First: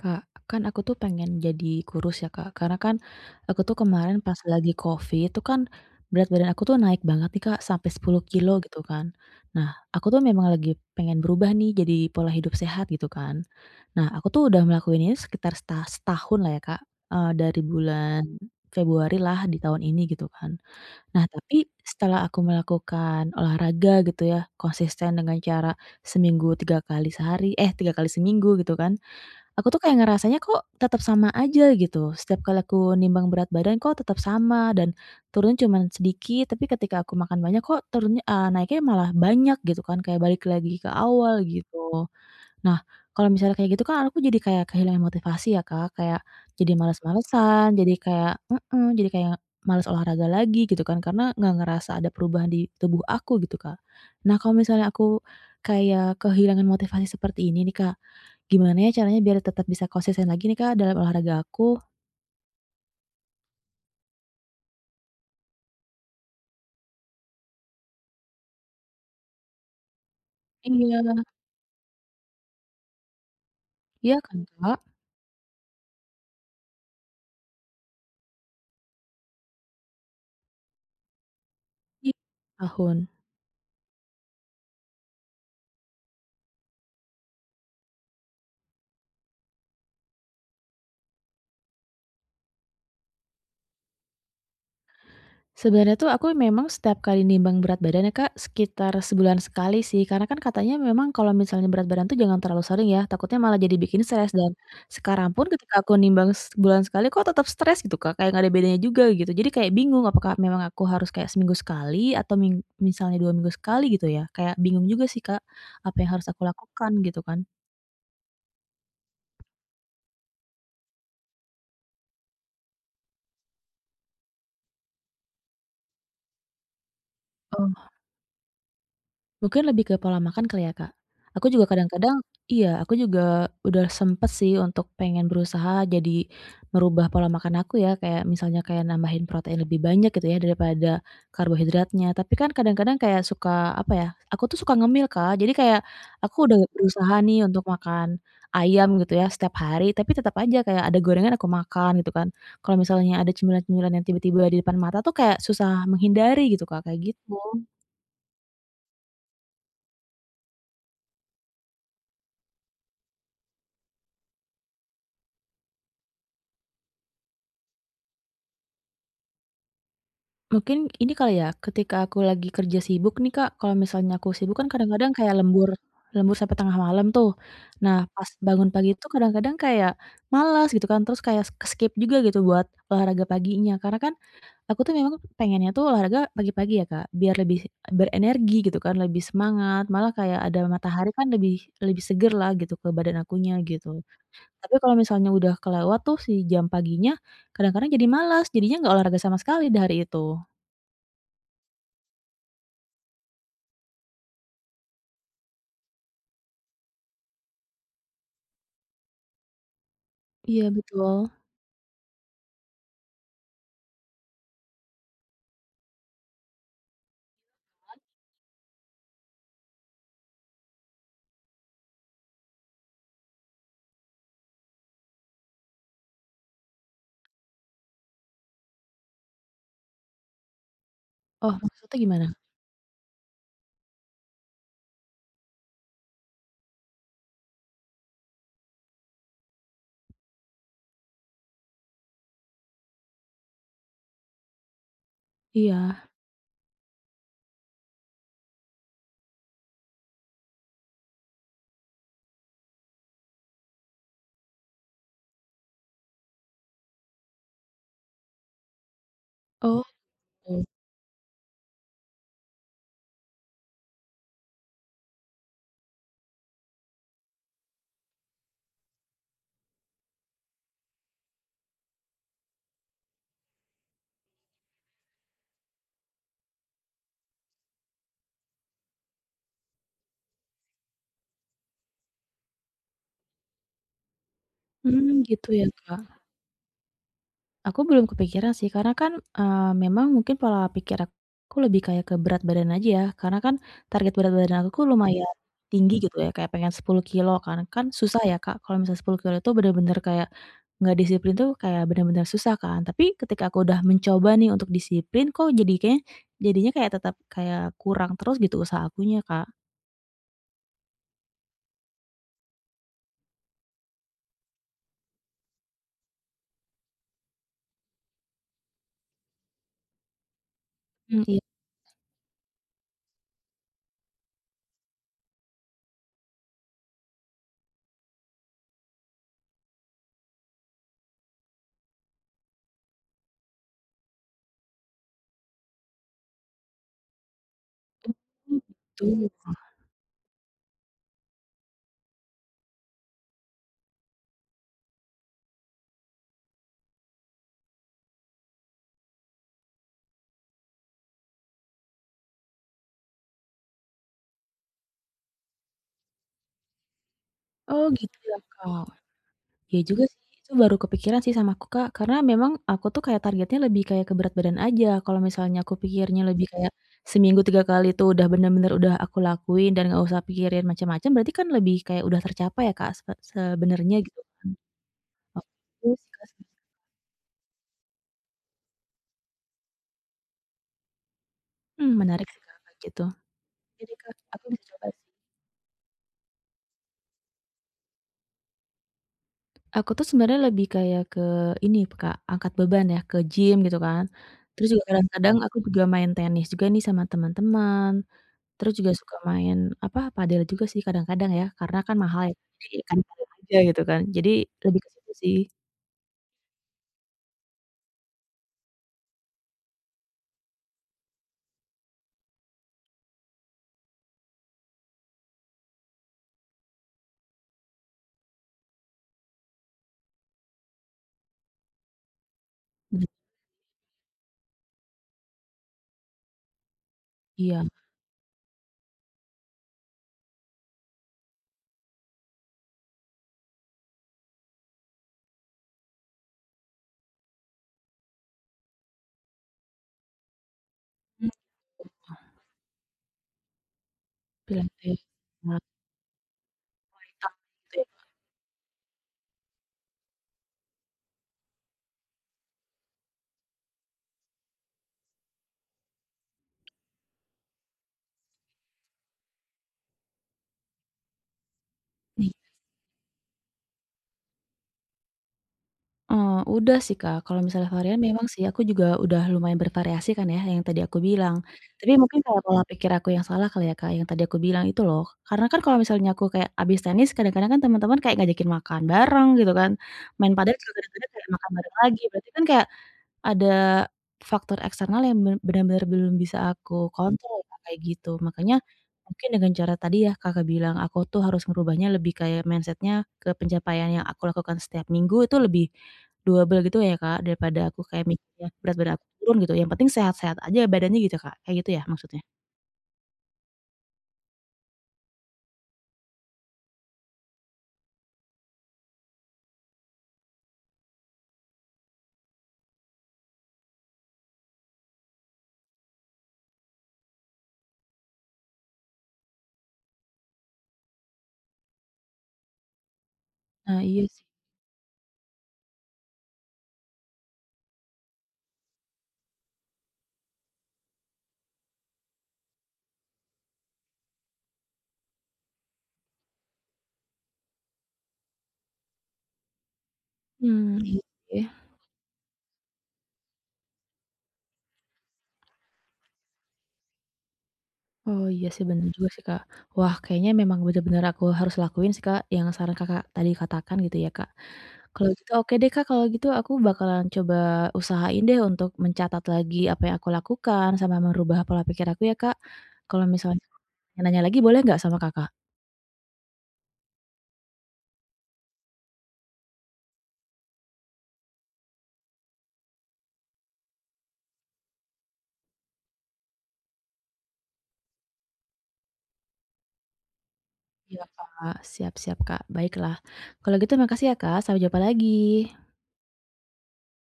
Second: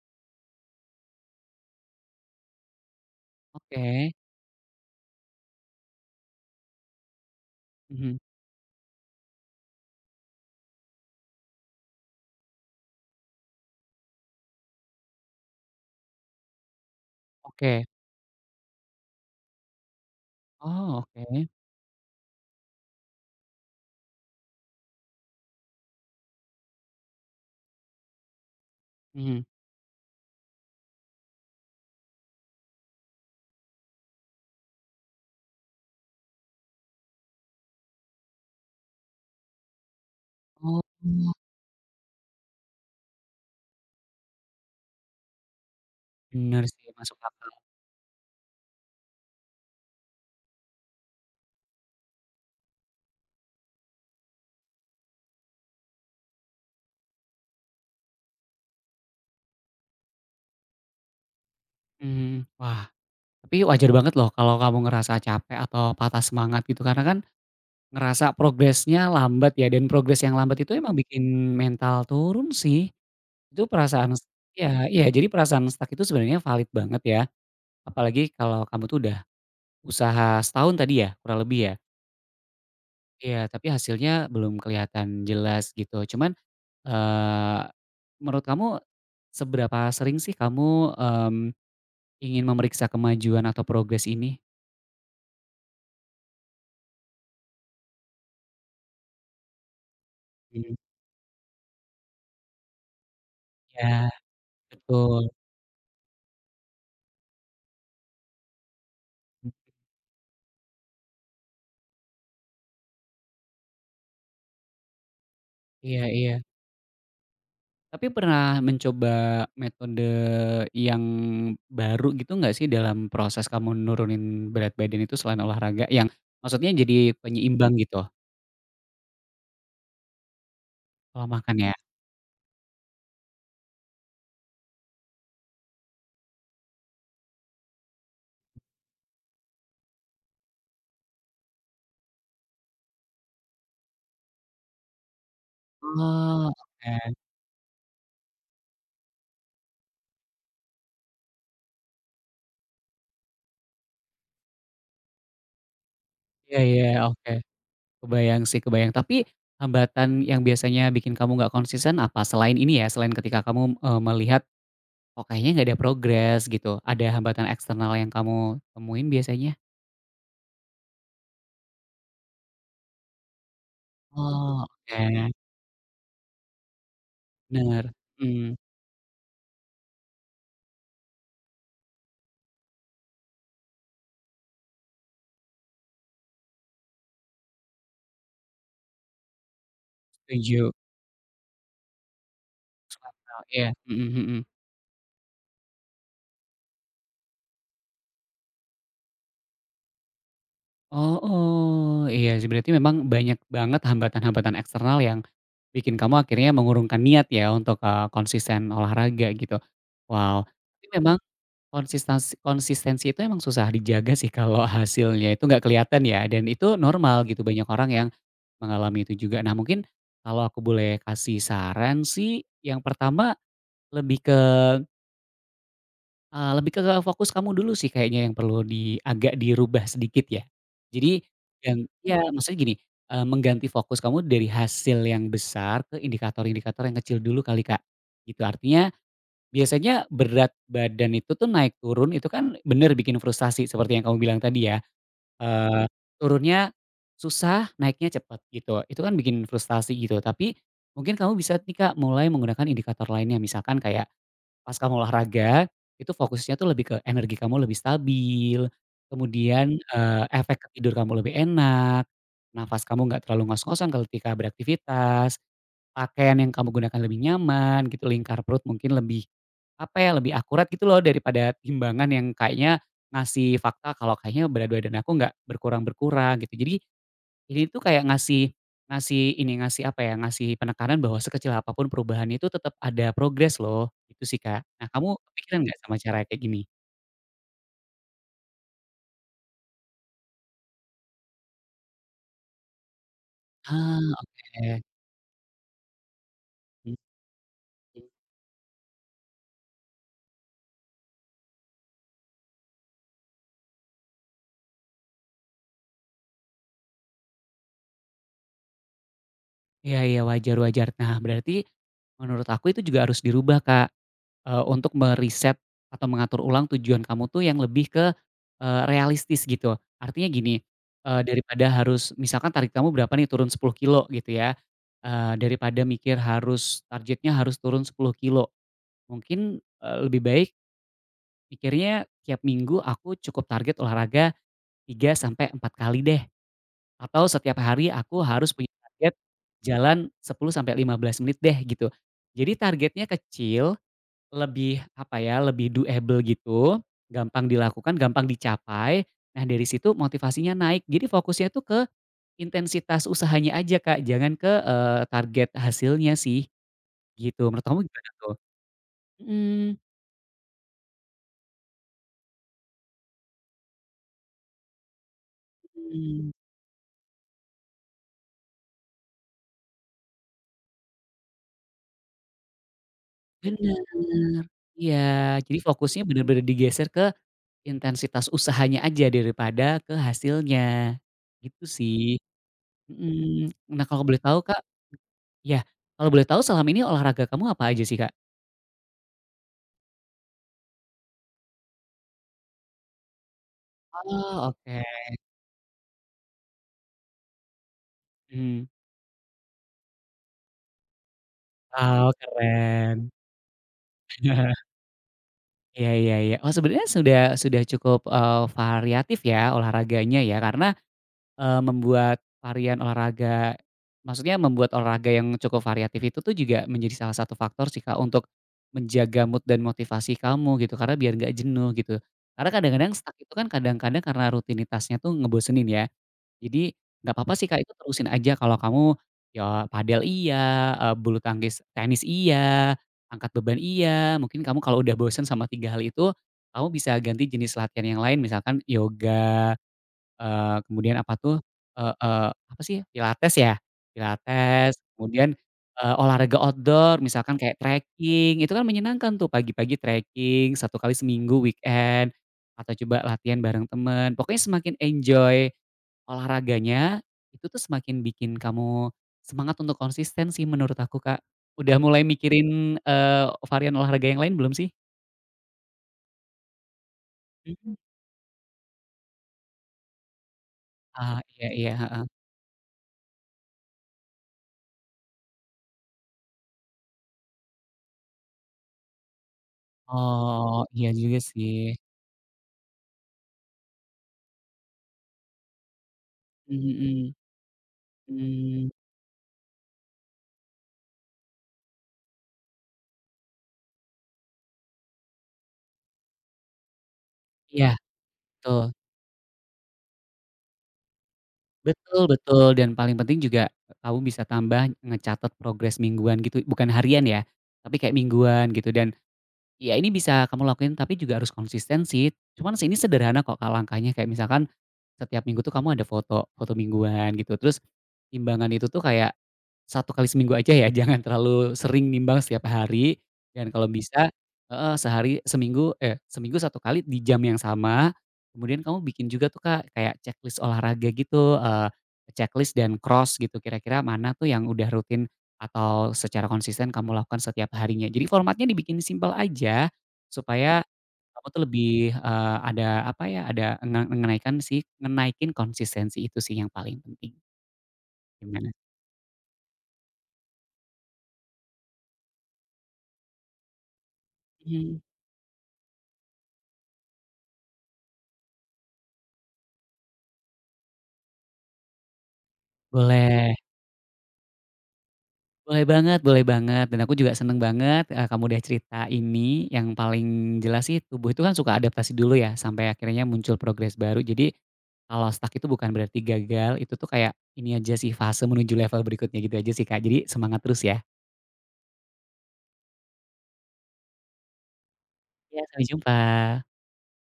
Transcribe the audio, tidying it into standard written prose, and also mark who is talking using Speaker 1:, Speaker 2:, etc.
Speaker 1: Kak, kan aku tuh pengen jadi kurus ya Kak, karena kan aku tuh
Speaker 2: Oke,
Speaker 1: kemarin pas lagi COVID itu kan berat badan aku tuh naik banget nih Kak, sampai
Speaker 2: mhm,
Speaker 1: 10 kilo gitu kan. Nah, aku tuh memang lagi pengen berubah nih jadi pola hidup sehat gitu kan. Nah, aku tuh udah ngelakuin ini sekitar setahun lah ya Kak, eh, dari
Speaker 2: oke.
Speaker 1: bulan Februari lah di tahun ini gitu kan.
Speaker 2: Oh,
Speaker 1: Nah,
Speaker 2: oke,
Speaker 1: tapi setelah aku melakukan olahraga gitu ya, konsisten dengan cara seminggu tiga kali sehari, eh tiga kali seminggu gitu kan,
Speaker 2: mhm.
Speaker 1: aku tuh kayak ngerasanya kok tetap sama aja gitu, setiap kali aku nimbang berat badan kok tetap sama dan turun cuman sedikit, tapi ketika aku makan banyak kok naiknya malah banyak gitu kan, kayak balik
Speaker 2: Oh,
Speaker 1: lagi ke awal gitu. Nah, kalau misalnya kayak gitu kan aku jadi kayak kehilangan motivasi ya, Kak, kayak
Speaker 2: bener
Speaker 1: jadi
Speaker 2: sih, masuk akal.
Speaker 1: males-malesan, jadi kayak jadi kayak males olahraga lagi gitu kan, karena nggak ngerasa ada perubahan di tubuh aku gitu, Kak. Nah, kalau misalnya aku kayak kehilangan motivasi seperti ini nih, Kak, gimana ya caranya biar tetap bisa konsisten lagi nih, Kak, dalam olahraga aku?
Speaker 2: Mhm. Wah, tapi wajar banget loh kalau kamu ngerasa capek atau patah semangat gitu, karena kan ngerasa progresnya lambat ya, dan progres yang lambat itu emang
Speaker 1: Iya,
Speaker 2: bikin mental turun sih. Itu
Speaker 1: iya
Speaker 2: perasaan s
Speaker 1: kan, Kak?
Speaker 2: Iya, iya, jadi perasaan stuck itu sebenarnya valid banget ya, apalagi kalau kamu tuh udah usaha setahun tadi ya, kurang lebih ya?
Speaker 1: Iya, tahun.
Speaker 2: Iya, tapi hasilnya belum kelihatan jelas gitu. Cuman, Eee, menurut kamu seberapa sering sih kamu, mmm, ingin memeriksa kemajuan atau progres ini?
Speaker 1: Sebenarnya tuh aku memang setiap kali nimbang berat badan ya, Kak, sekitar sebulan sekali sih, karena kan
Speaker 2: Mhm.
Speaker 1: katanya memang kalau misalnya berat badan tuh jangan terlalu sering ya, takutnya malah jadi bikin
Speaker 2: Ya,
Speaker 1: stres dan
Speaker 2: betul.
Speaker 1: sekarang pun ketika aku nimbang sebulan sekali kok tetap stres gitu, Kak, kayak nggak ada bedanya juga gitu. Jadi kayak bingung apakah memang aku harus kayak seminggu sekali atau misalnya 2 minggu sekali gitu ya, kayak bingung juga sih, Kak, apa
Speaker 2: Iya,
Speaker 1: yang
Speaker 2: iya.
Speaker 1: harus aku lakukan gitu kan.
Speaker 2: Tapi pernah mencoba metode yang baru gitu nggak sih dalam proses kamu nurunin berat badan itu selain olahraga? Yang maksudnya jadi penyeimbang gitu,
Speaker 1: Mungkin lebih ke pola makan kali ya, Kak.
Speaker 2: pola
Speaker 1: Aku
Speaker 2: makan
Speaker 1: juga
Speaker 2: ya?
Speaker 1: kadang-kadang iya, aku juga udah sempet sih untuk pengen berusaha jadi merubah pola makan aku ya, kayak misalnya kayak nambahin protein lebih banyak gitu ya daripada karbohidratnya. Tapi kan kadang-kadang kayak suka apa ya, aku tuh suka ngemil, Kak. Jadi kayak aku
Speaker 2: Oh,
Speaker 1: udah berusaha
Speaker 2: oke.
Speaker 1: nih untuk makan ayam gitu ya setiap hari, tapi tetap aja kayak ada gorengan aku makan gitu kan. Kalau misalnya ada cemilan-cemilan yang tiba-tiba di depan mata tuh kayak susah menghindari
Speaker 2: Iya,
Speaker 1: gitu,
Speaker 2: iya,
Speaker 1: Kak, kayak
Speaker 2: oke.
Speaker 1: gitu.
Speaker 2: Kebayang sih, kebayang. Tapi hambatan yang biasanya bikin kamu nggak konsisten apa? Selain ini ya, selain ketika kamu, melihat, "Oh, kayaknya nggak ada progres," gitu. Ada hambatan eksternal yang kamu temuin biasanya?
Speaker 1: Mungkin ini kali ya, ketika aku lagi kerja sibuk nih, Kak, kalau misalnya aku sibuk
Speaker 2: Oh,
Speaker 1: kan kadang-kadang
Speaker 2: oke.
Speaker 1: kayak lembur lembur sampai tengah malam tuh.
Speaker 2: Bener.
Speaker 1: Nah, pas
Speaker 2: Mhm.
Speaker 1: bangun pagi tuh kadang-kadang kayak malas gitu kan, terus kayak skip juga gitu buat olahraga paginya. Karena kan aku tuh memang pengennya tuh olahraga pagi-pagi ya, Kak, biar lebih berenergi gitu kan, lebih semangat, malah kayak ada
Speaker 2: Setuju.
Speaker 1: matahari kan lebih lebih seger lah gitu ke
Speaker 2: Masuk
Speaker 1: badan
Speaker 2: akal.
Speaker 1: akunya
Speaker 2: Iya.
Speaker 1: gitu.
Speaker 2: Mhm, mhm.
Speaker 1: Tapi kalau misalnya udah kelewat tuh si jam paginya, kadang-kadang jadi malas, jadinya nggak olahraga sama sekali di hari itu.
Speaker 2: Oh, oh, iya sih. Berarti memang banyak banget hambatan-hambatan eksternal yang bikin kamu akhirnya mengurungkan niat ya untuk, konsisten olahraga gitu. Wow.
Speaker 1: Iya
Speaker 2: Tapi memang
Speaker 1: betul.
Speaker 2: konsistensi konsistensi itu emang susah dijaga sih kalau hasilnya itu nggak kelihatan ya, dan itu normal gitu, banyak orang yang mengalami itu juga. Nah, mungkin kalau aku boleh kasih saran sih, yang pertama lebih ke, lebih ke fokus kamu dulu sih kayaknya yang perlu agak dirubah sedikit ya. Jadi
Speaker 1: Oh
Speaker 2: yang
Speaker 1: maksudnya
Speaker 2: ya,
Speaker 1: gimana?
Speaker 2: maksudnya gini, mengganti fokus kamu dari hasil yang besar ke indikator-indikator yang kecil dulu kali, Kak, gitu. Biasanya berat badan itu tuh naik turun itu kan bener bikin frustasi seperti yang kamu bilang tadi ya, eee,
Speaker 1: Iya.
Speaker 2: turunnya susah, naiknya cepat gitu, itu kan bikin frustasi gitu. Tapi mungkin kamu bisa nih Kak mulai menggunakan indikator lainnya, misalkan kayak pas kamu olahraga, itu fokusnya tuh lebih ke energi kamu lebih stabil, kemudian,
Speaker 1: Oh
Speaker 2: efek ke tidur kamu lebih enak, nafas kamu nggak terlalu ngos-ngosan ketika beraktivitas, pakaian yang kamu gunakan lebih nyaman gitu, lingkar perut mungkin lebih, apa ya, lebih akurat gitu loh daripada timbangan yang kayaknya ngasih fakta kalau kayaknya berat badan aku nggak berkurang-berkurang gitu. Jadi ini tuh kayak ngasih ngasih ini, ngasih apa ya, ngasih penekanan bahwa sekecil apapun perubahan itu tetap ada progres loh, itu sih, Kak. Nah, kamu
Speaker 1: mhm, gitu
Speaker 2: kepikiran
Speaker 1: ya
Speaker 2: nggak sama
Speaker 1: Kak.
Speaker 2: cara kayak gini?
Speaker 1: Aku belum kepikiran sih karena kan, memang mungkin pola pikir aku lebih kayak ke berat badan aja ya, karena kan
Speaker 2: Ah,
Speaker 1: target berat
Speaker 2: oke.
Speaker 1: badan aku lumayan tinggi gitu ya, kayak pengen
Speaker 2: Mhm.
Speaker 1: 10 kilo. Kan susah ya Kak kalau misalnya 10 kilo itu bener-bener kayak nggak disiplin tuh kayak bener-bener susah kan. Tapi ketika aku udah mencoba nih untuk disiplin kok jadi kayaknya jadinya kayak tetap kayak kurang terus gitu usaha akunya Kak.
Speaker 2: Iya, iya, wajar, wajar. Nah, berarti menurut aku itu juga harus dirubah, Kak, untuk meriset atau mengatur ulang tujuan kamu tuh yang lebih ke, realistis gitu. Artinya gini,
Speaker 1: Mhm, iya
Speaker 2: daripada harus misalkan target kamu berapa nih turun 10 kilo gitu ya, daripada mikir harus targetnya harus turun 10 kilo. Mungkin, lebih baik pikirnya tiap minggu aku cukup target olahraga 3 sampai 4 kali deh, atau setiap hari aku harus punya target
Speaker 1: gitu.
Speaker 2: jalan 10 sampai 15 menit deh gitu. Jadi targetnya kecil, lebih apa ya, lebih doable gitu, gampang dilakukan, gampang dicapai. Nah, dari situ motivasinya naik, jadi fokusnya tuh ke intensitas usahanya aja Kak, jangan ke, target hasilnya sih gitu. Menurut kamu
Speaker 1: Oh
Speaker 2: gimana
Speaker 1: gitu
Speaker 2: tuh?
Speaker 1: ya, Kak. Iya
Speaker 2: Mhm,
Speaker 1: juga sih, itu baru kepikiran sih sama aku, Kak, karena memang aku tuh kayak targetnya lebih kayak ke berat badan aja, kalau misalnya aku pikirnya
Speaker 2: mhm.
Speaker 1: lebih kayak seminggu 3 kali itu udah bener-bener udah aku lakuin dan nggak usah pikirin macam-macam, berarti kan lebih kayak udah tercapai ya, Kak,
Speaker 2: Bener,
Speaker 1: sebenernya gitu kan.
Speaker 2: iya, jadi
Speaker 1: Oke
Speaker 2: fokusnya
Speaker 1: sih, Kak, sih.
Speaker 2: bener-bener digeser ke intensitas usahanya aja daripada ke hasilnya, gitu
Speaker 1: Mmm,
Speaker 2: sih,
Speaker 1: menarik sih, Kak, kayak gitu.
Speaker 2: mhm. Nah,
Speaker 1: Jadi
Speaker 2: kalau
Speaker 1: Kak,
Speaker 2: boleh tahu,
Speaker 1: aku
Speaker 2: Kak.
Speaker 1: bisa coba sih.
Speaker 2: Iya, kalau boleh tahu selama ini olahraga kamu apa aja sih, Kak?
Speaker 1: Aku tuh sebenarnya lebih kayak ke ini, Kak, angkat beban ya, ke gym gitu kan.
Speaker 2: Oh,
Speaker 1: Terus
Speaker 2: oke,
Speaker 1: juga kadang-kadang aku juga main tenis juga nih sama teman-teman.
Speaker 2: mhm.
Speaker 1: Terus juga suka main, apa, padel juga sih kadang-kadang ya, karena kan
Speaker 2: Wow,
Speaker 1: mahal ya, jadi kan
Speaker 2: keren.
Speaker 1: padel aja gitu kan. Jadi lebih ke situ sih.
Speaker 2: Iya, iya, iya. Oh, sebenarnya sudah cukup, variatif ya olahraganya ya karena, membuat varian olahraga maksudnya membuat olahraga yang cukup variatif itu tuh juga menjadi salah satu faktor sih Kak, untuk menjaga mood dan motivasi kamu gitu, karena biar nggak jenuh gitu. Karena kadang-kadang
Speaker 1: Mmm.
Speaker 2: stuck itu kan kadang-kadang karena rutinitasnya tuh ngebosenin ya. Jadi nggak apa-apa sih Kak,
Speaker 1: Iya,
Speaker 2: itu terusin aja kalau kamu ya padel iya, bulu tangkis, tenis iya, angkat beban iya, mungkin kamu kalau udah bosen sama 3 hal itu, kamu bisa ganti jenis latihan yang lain misalkan yoga. Kemudian apa
Speaker 1: Mmm.
Speaker 2: tuh, eee eee, apa sih, pilates ya? Pilates,
Speaker 1: pilates
Speaker 2: kemudian,
Speaker 1: sama
Speaker 2: olahraga outdoor
Speaker 1: TikTok
Speaker 2: misalkan kayak
Speaker 1: gitu ya.
Speaker 2: trekking, itu kan menyenangkan tuh pagi-pagi trekking 1 kali seminggu weekend, atau coba latihan bareng temen. Pokoknya semakin enjoy olahraganya, itu tuh semakin bikin kamu semangat untuk konsisten sih menurut aku, Kak. Udah mulai mikirin, eee, varian olahraga yang lain belum sih?
Speaker 1: Udah sih, Kak, kalau misalnya
Speaker 2: Mhm.
Speaker 1: varian memang sih aku juga udah lumayan bervariasi kan ya, yang tadi aku
Speaker 2: Ah,
Speaker 1: bilang.
Speaker 2: iya, iya,
Speaker 1: Tapi
Speaker 2: heeh.
Speaker 1: mungkin kayak pola pikir aku yang salah kali ya, Kak, yang tadi aku bilang itu loh. Karena kan kalau misalnya aku kayak habis tenis kadang-kadang kan teman-teman kayak ngajakin makan bareng gitu kan, main padel
Speaker 2: Oh,
Speaker 1: juga
Speaker 2: iya
Speaker 1: kadang-kadang
Speaker 2: juga
Speaker 1: kayak
Speaker 2: sih.
Speaker 1: makan bareng lagi, berarti kan kayak ada faktor eksternal yang benar-benar belum bisa
Speaker 2: Mhm,
Speaker 1: aku
Speaker 2: mhm.
Speaker 1: kontrol, Kak, kayak gitu. Makanya
Speaker 2: Mmm,
Speaker 1: mungkin dengan cara tadi ya Kakak bilang, aku tuh harus ngerubahnya lebih kayak mindsetnya ke pencapaian yang aku lakukan setiap minggu itu lebih doable gitu ya, Kak, daripada
Speaker 2: iya
Speaker 1: aku kayak mikirnya
Speaker 2: betul,
Speaker 1: berat badan aku turun gitu, yang penting sehat-sehat aja badannya gitu, Kak, kayak gitu ya
Speaker 2: betul,
Speaker 1: maksudnya?
Speaker 2: betul dan paling penting juga kamu bisa tambah ngecatat progres mingguan gitu, bukan harian ya, tapi kayak mingguan gitu, dan iya, ini bisa kamu lakuin tapi juga harus konsisten sih. Cuman sih ini sederhana kok Kak langkahnya, kayak misalkan, setiap minggu tuh kamu ada foto, foto mingguan gitu terus, timbangan itu tuh kayak, 1 kali seminggu aja ya jangan terlalu sering nimbang setiap hari, dan kalau
Speaker 1: Nah, iya
Speaker 2: bisa
Speaker 1: sih.
Speaker 2: heeh, sehari seminggu eh, seminggu 1 kali di jam yang sama, kemudian kamu bikin juga tuh Kak kayak checklist olahraga gitu, checklist dan cross gitu kira-kira mana tuh yang udah rutin atau secara konsisten kamu lakukan setiap harinya. Jadi formatnya dibikin simpel aja, supaya
Speaker 1: Mmm. Iya
Speaker 2: kamu tuh
Speaker 1: sih.
Speaker 2: lebih, ada apa ya, ada ngenaikan sih ngenaikin konsistensi itu sih yang paling penting.
Speaker 1: Oh, iya
Speaker 2: Gimana?
Speaker 1: sih bener juga sih, Kak. Wah, kayaknya memang benar-benar aku harus lakuin sih, Kak, yang saran Kakak tadi katakan gitu ya, Kak.
Speaker 2: Mhm.
Speaker 1: Kalau gitu oke deh Kak, kalau gitu aku bakalan coba usahain deh untuk mencatat lagi apa yang aku lakukan sama merubah pola pikir aku ya Kak. Kalau
Speaker 2: Boleh.
Speaker 1: misalnya nanya lagi boleh nggak sama Kakak?
Speaker 2: Boleh banget, boleh banget, dan aku juga seneng banget, kamu udah cerita ini. Yang paling jelas sih tubuh itu kan suka adaptasi dulu ya, sampai akhirnya muncul progres baru. Jadi, kalau stuck itu bukan berarti gagal, itu tuh kayak ini aja sih fase menuju level berikutnya gitu aja sih Kak. Jadi semangat terus ya.
Speaker 1: Iya Kak, siap siap Kak, baiklah. Kalau gitu makasih ya Kak, sampai jumpa lagi.
Speaker 2: Ya, sampai jumpa.